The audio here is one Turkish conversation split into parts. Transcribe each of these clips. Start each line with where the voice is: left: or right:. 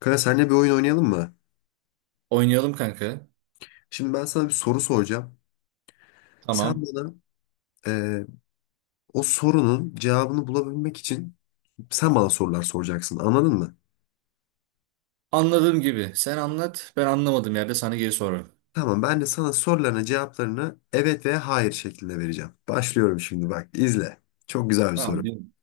left: Kanka seninle bir oyun oynayalım mı?
right: Oynayalım kanka.
left: Şimdi ben sana bir soru soracağım. Sen
right: Tamam.
left: bana e, o sorunun cevabını bulabilmek için sen bana sorular soracaksın. Anladın mı?
right: Anladığım gibi. Sen anlat. Ben anlamadığım yerde sana geri sorarım.
left: Tamam ben de sana sorularına cevaplarını evet veya hayır şeklinde vereceğim. Başlıyorum şimdi bak izle. Çok güzel bir
right: Tamam.
left: soru.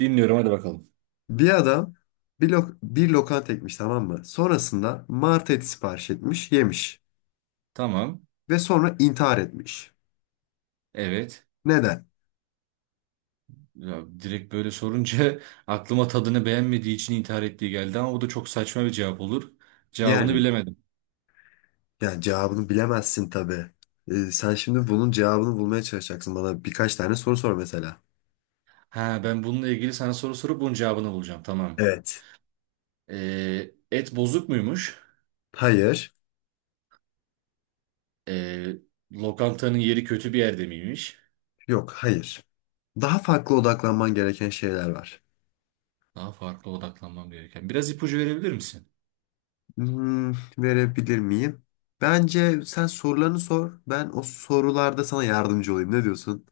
right: Dinliyorum. Hadi bakalım.
left: Bir adam bir lokanta ekmiş, tamam mı? Sonrasında mart eti sipariş etmiş, yemiş.
right: Tamam.
left: Ve sonra intihar etmiş.
right: Evet.
left: Neden?
right: Ya, direkt böyle sorunca aklıma tadını beğenmediği için intihar ettiği geldi ama bu da çok saçma bir cevap olur. Cevabını
left: Yani
right: bilemedim.
left: Yani cevabını bilemezsin tabii. Sen şimdi bunun cevabını bulmaya çalışacaksın. Bana birkaç tane soru sor mesela.
right: Ha, ben bununla ilgili sana soru sorup bunun cevabını bulacağım. Tamam.
left: Evet.
right: Et bozuk muymuş?
left: Hayır.
right: Ee, Lokantanın yeri kötü bir yerde miymiş?
left: Yok, hayır. Daha farklı odaklanman gereken şeyler var.
right: Daha farklı odaklanmam gereken. Biraz ipucu verebilir misin?
left: Hmm, verebilir miyim? Bence sen sorularını sor. Ben o sorularda sana yardımcı olayım. Ne diyorsun?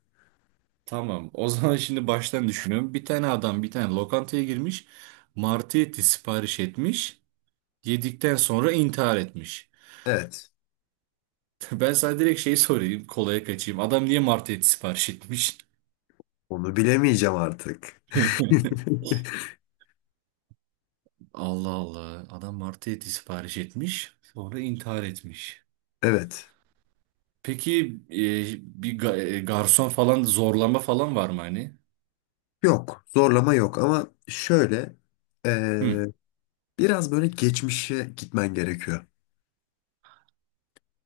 right: Tamam. O zaman şimdi baştan düşünüyorum. Bir tane adam bir tane lokantaya girmiş. Martı eti sipariş etmiş. Yedikten sonra intihar etmiş.
left: Evet.
right: Ben sana direkt şey sorayım. Kolaya kaçayım. Adam niye martı eti sipariş etmiş?
left: Onu bilemeyeceğim artık.
right: Allah Allah. Adam martı eti sipariş etmiş. Sonra intihar etmiş.
left: Evet.
right: Peki e, bir garson falan zorlama falan var mı hani?
left: Yok. Zorlama yok ama şöyle
right: Hı.
left: eee, biraz böyle geçmişe gitmen gerekiyor.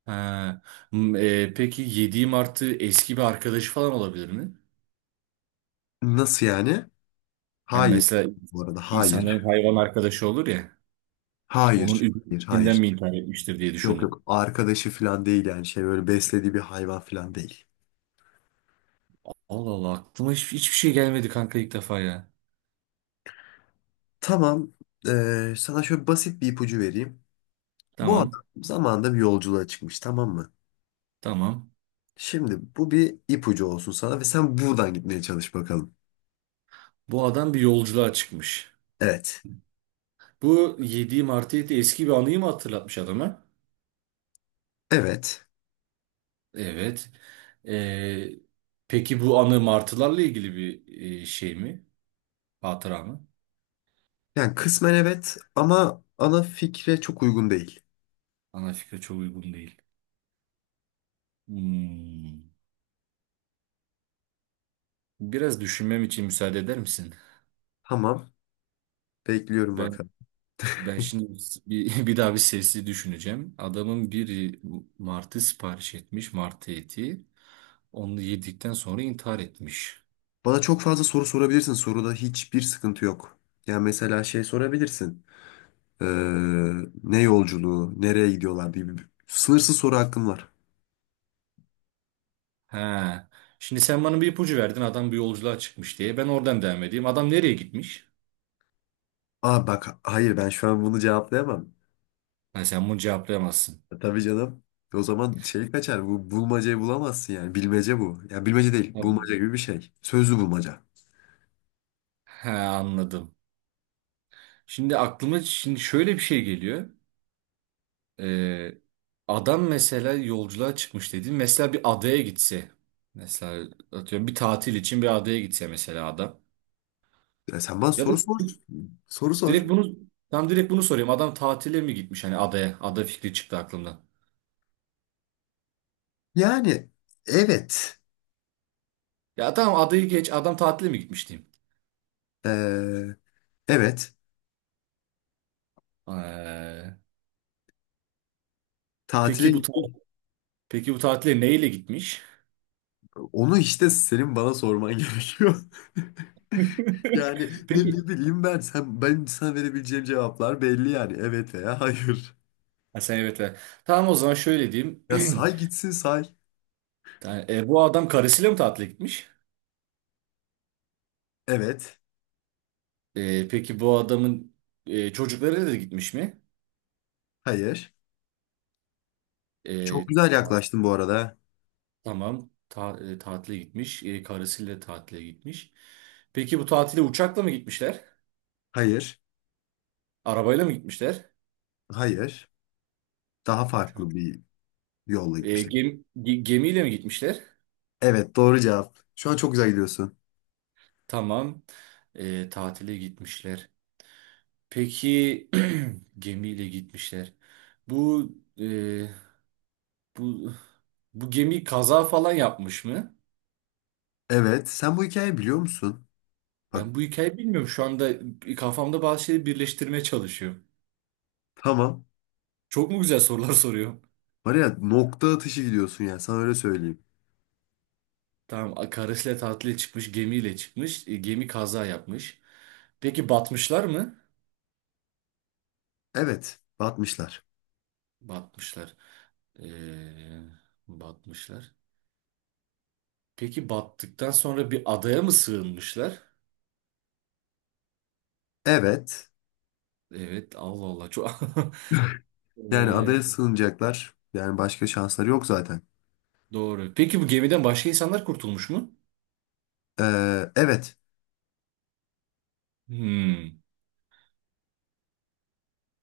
right: Ha. Peki yediği martı eski bir arkadaşı falan olabilir mi?
left: Nasıl yani?
right: Hani
left: Hayır.
right: mesela
left: Bu arada hayır.
right: İnsanların hayvan arkadaşı olur ya. Onun
left: Hayır. Hayır.
right: üzüntüsünden
left: Hayır.
right: mi intihar etmiştir diye
left: Yok
right: düşündüm.
left: yok. Arkadaşı falan değil yani. Şey böyle beslediği bir hayvan falan değil.
right: Allah Allah, aklıma hiç, hiçbir şey gelmedi kanka ilk defa ya.
left: Tamam. Sana şöyle basit bir ipucu vereyim. Bu
right: Tamam
left: adam zamanında bir yolculuğa çıkmış, tamam mı?
right: tamam.
left: Şimdi bu bir ipucu olsun sana ve sen buradan gitmeye çalış bakalım.
right: Bu adam bir yolculuğa çıkmış.
left: Evet.
right: Bu yediğim artı eti eski bir anıyı mı hatırlatmış adama?
left: Evet.
right: Evet. Ee, peki bu anı martılarla ilgili bir şey mi? Hatıra mı?
left: Yani kısmen evet ama ana fikre çok uygun değil.
right: Ana fikre çok uygun değil. Hmm. Biraz düşünmem için müsaade eder misin?
left: Tamam. Bekliyorum
right: Ben
left: bakalım.
right: Ben şimdi bir, bir daha bir sesi düşüneceğim. Adamın biri martı sipariş etmiş, martı eti. Onu yedikten sonra intihar etmiş.
left: Bana çok fazla soru sorabilirsin. Soruda hiçbir sıkıntı yok. Yani mesela şey sorabilirsin. Ee, Ne yolculuğu, nereye gidiyorlar diye bir sınırsız soru hakkım var.
right: He. Şimdi sen bana bir ipucu verdin. Adam bir yolculuğa çıkmış diye. Ben oradan devam edeyim. Adam nereye gitmiş?
left: Aa bak hayır, ben şu an bunu cevaplayamam.
right: Ha, sen bunu cevaplayamazsın.
left: E, tabii canım. O zaman şey kaçar. Bu bulmacayı bulamazsın yani. Bilmece bu. Ya bilmece değil.
right: Abi-
left: Bulmaca gibi bir şey. Sözlü bulmaca.
right: He, anladım. Şimdi aklıma şöyle bir şey geliyor. Ee, Adam mesela yolculuğa çıkmış dedi. Mesela bir adaya gitse. Mesela atıyorum bir tatil için bir adaya gitse mesela adam.
left: Ya sen bana
right: Ya da
left: soru sor. Soru
right: direkt
left: sor.
right: bunu tam direkt bunu soruyorum. Adam tatile mi gitmiş hani adaya? Ada fikri çıktı aklımdan.
left: Yani evet.
right: Ya tamam adayı geç. Adam tatile mi gitmiş diyeyim.
left: Ee, evet.
right: Ee,
left: Tatile
right: peki
left: gittim.
right: peki bu tatile neyle gitmiş?
left: Onu işte senin bana sorman gerekiyor. Yani ne
right: Peki.
left: bileyim ben, ben sana verebileceğim cevaplar belli yani, evet veya hayır.
right: Ha, sen evet. Evet. Tamam o zaman şöyle diyeyim.
left: Ya say gitsin, say.
right: Bu adam karısıyla mı tatile gitmiş?
left: Evet.
right: E, peki bu adamın çocukları da gitmiş mi?
left: Hayır. Çok
right: E,
left: güzel
right: ta-
left: yaklaştın bu arada.
right: tamam. Tatile gitmiş. E, karısıyla tatile gitmiş. Peki bu tatile uçakla mı gitmişler?
left: Hayır.
right: Arabayla mı gitmişler?
left: Hayır. Daha farklı bir yolla gitmişler.
right: Gemiyle mi gitmişler?
left: Evet, doğru cevap. Şu an çok güzel gidiyorsun.
right: Tamam. E, tatile gitmişler. Peki gemiyle gitmişler. Bu e, bu bu gemi kaza falan yapmış mı?
left: Evet. Sen bu hikayeyi biliyor musun? Bak,
right: Ben bu hikayeyi bilmiyorum. Şu anda kafamda bazı şeyleri birleştirmeye çalışıyorum.
left: tamam.
right: Çok mu güzel sorular soruyorum?
left: Var ya, nokta atışı gidiyorsun ya, sana öyle söyleyeyim.
right: Tamam, karısıyla tatile çıkmış, gemiyle çıkmış. E, gemi kaza yapmış. Peki batmışlar mı?
left: Evet. Batmışlar.
right: Batmışlar. E, batmışlar. Peki battıktan sonra bir adaya mı sığınmışlar?
left: Evet.
right: Evet, Allah Allah. Çok...
left: Yani adaya
right: Ee,
left: sığınacaklar. Yani başka şansları yok zaten.
right: doğru. Peki bu gemiden başka insanlar kurtulmuş mu?
left: Evet.
right: Hmm.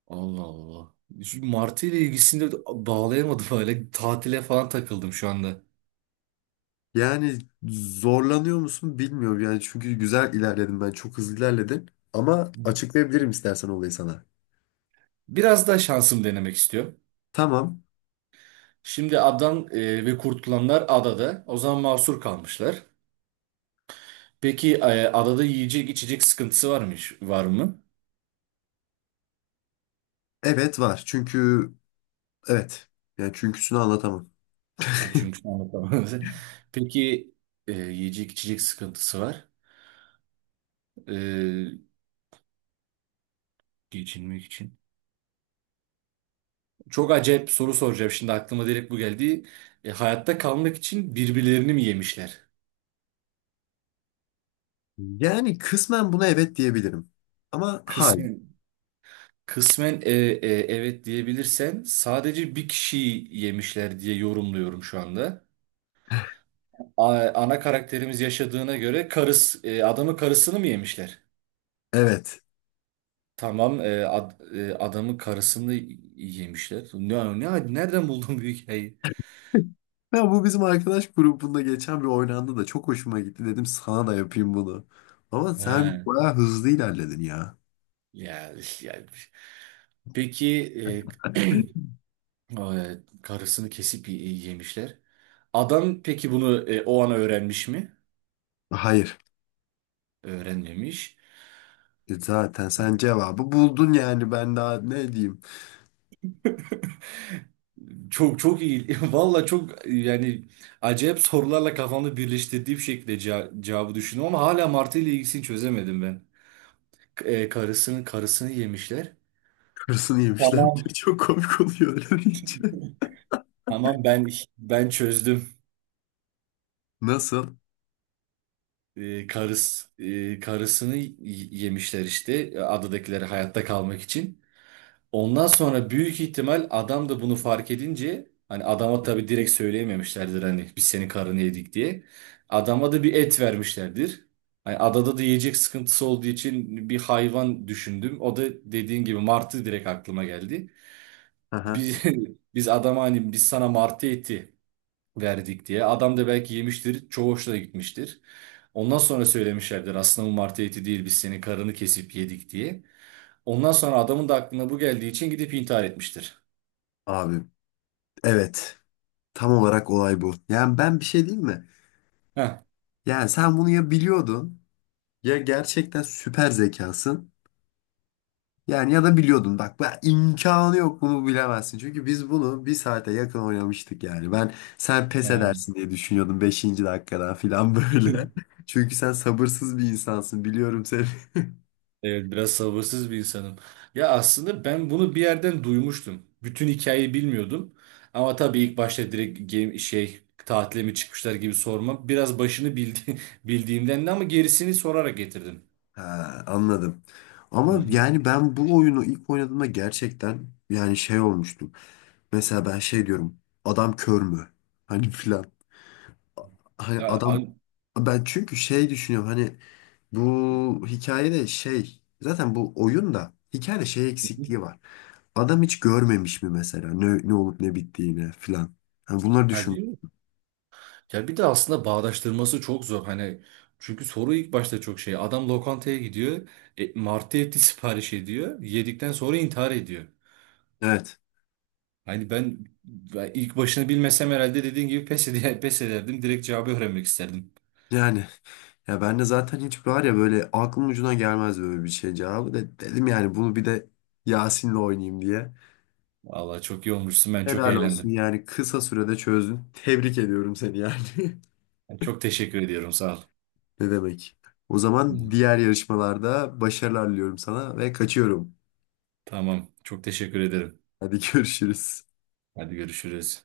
right: Allah Allah. Şu Martı ile ilgisini de bağlayamadım öyle. Tatile falan takıldım şu anda.
left: Yani zorlanıyor musun bilmiyorum. Yani çünkü güzel ilerledim ben. Çok hızlı ilerledim. Ama açıklayabilirim istersen olayı sana.
right: Biraz daha şansım denemek istiyorum.
left: Tamam.
right: Şimdi adam e, ve kurtulanlar adada. O zaman mahsur kalmışlar. Peki adada yiyecek içecek var mı?
left: Evet var. Çünkü evet. Yani çünküsünü anlatamam.
right: Ha, çünkü sen anlatamadın. Peki yiyecek içecek sıkıntısı var. E, geçinmek için. Çok acayip soru soracağım. Şimdi aklıma direkt bu geldi. Hayatta kalmak için birbirlerini mi yemişler?
left: Yani kısmen buna evet diyebilirim. Ama hayır.
right: Kısmen, kısmen evet diyebilirsen sadece bir kişiyi yemişler diye yorumluyorum şu anda. Ana karakterimiz yaşadığına göre adamın karısını mı yemişler?
left: Evet.
right: Tamam, adamın karısını yemişler. Nereden buldun bu hikayeyi?
left: Ya bu bizim arkadaş grubunda geçen bir oynandı da çok hoşuma gitti. Dedim sana da yapayım bunu. Ama sen
right: Ha,
left: bayağı hızlı ilerledin ya.
right: ya, ya. Peki e, karısını kesip yemişler. Adam peki bunu o ana öğrenmiş mi?
left: Hayır.
right: Öğrenmemiş.
left: E zaten sen cevabı buldun yani, ben daha ne diyeyim.
right: Çok çok iyi. Valla çok yani acayip sorularla kafamda birleştirdiğim şekilde cevabı düşündüm ama hala Martı ile ilgisini çözemedim ben. Karısını yemişler.
left: Kırsını yemişler.
right: Tamam.
left: Çok komik oluyor öyle deyince.
right: Tamam ben çözdüm.
left: Nasıl?
right: Karısını yemişler işte adadakileri hayatta kalmak için. Ondan sonra büyük ihtimal adam da bunu fark edince hani adama tabii direkt söyleyememişlerdir hani biz senin karını yedik diye. Adama da bir et vermişlerdir. Hani adada da yiyecek sıkıntısı olduğu için bir hayvan düşündüm. O da dediğin gibi martı direkt aklıma geldi.
left: Aha.
right: Biz, biz adama hani biz sana martı eti verdik diye. Adam da belki yemiştir. Çoğu hoşuna gitmiştir. Ondan sonra söylemişlerdir aslında bu martı eti değil biz senin karını kesip yedik diye. Ondan sonra adamın da aklına bu geldiği için gidip intihar etmiştir.
left: Abi evet. Tam olarak olay bu. Yani ben bir şey diyeyim mi?
right: Heh.
left: Yani sen bunu ya biliyordun ya gerçekten süper zekasın. Yani ya da biliyordun. Bak ben, imkanı yok bunu bilemezsin. Çünkü biz bunu bir saate yakın oynamıştık yani. Ben sen pes
right: Ha.
left: edersin diye düşünüyordum beşinci dakikadan filan böyle. Çünkü sen sabırsız bir insansın, biliyorum seni.
right: Evet biraz sabırsız bir insanım. Ya aslında ben bunu bir yerden duymuştum. Bütün hikayeyi bilmiyordum. Ama tabii ilk başta direkt game, şey tatile mi çıkmışlar gibi sorma. Biraz başını bildi, bildiğimden de ama gerisini sorarak getirdim.
left: Ha, anladım.
right: Hı
left: Ama
right: hı.
left: yani ben bu oyunu ilk oynadığımda gerçekten yani şey olmuştum. Mesela ben şey diyorum. Adam kör mü? Hani filan. Hani
right: Ya,
left: adam,
right: an-
left: ben çünkü şey düşünüyorum hani, bu hikayede şey, zaten bu oyunda hikayede şey
right: Hı
left: eksikliği
right: hı.
left: var. Adam hiç görmemiş mi mesela ne olup ne bittiğini filan. Hani bunları
right: Ha,
left: düşün.
right: değil mi? Ya bir de aslında bağdaştırması çok zor. Hani çünkü soru ilk başta çok şey. Adam lokantaya gidiyor. E, martı eti sipariş ediyor. Yedikten sonra intihar ediyor.
left: Evet.
right: Hani ben ilk başını bilmesem herhalde dediğin gibi pes, pes ederdim. Direkt cevabı öğrenmek isterdim.
left: Yani ya ben de zaten hiç var ya böyle aklım ucuna gelmez böyle bir şey cevabı da, dedim yani bunu bir de Yasin'le oynayayım diye.
right: Vallahi çok iyi olmuşsun. Ben çok
left: Helal olsun
right: eğlendim.
left: yani kısa sürede çözdün. Tebrik ediyorum seni yani.
right: Çok teşekkür ediyorum. Sağ ol.
left: Ne demek? O zaman
right: Hı.
left: diğer yarışmalarda başarılar diliyorum sana ve kaçıyorum.
right: Tamam. Çok teşekkür ederim.
left: Hadi görüşürüz.
right: Hadi görüşürüz.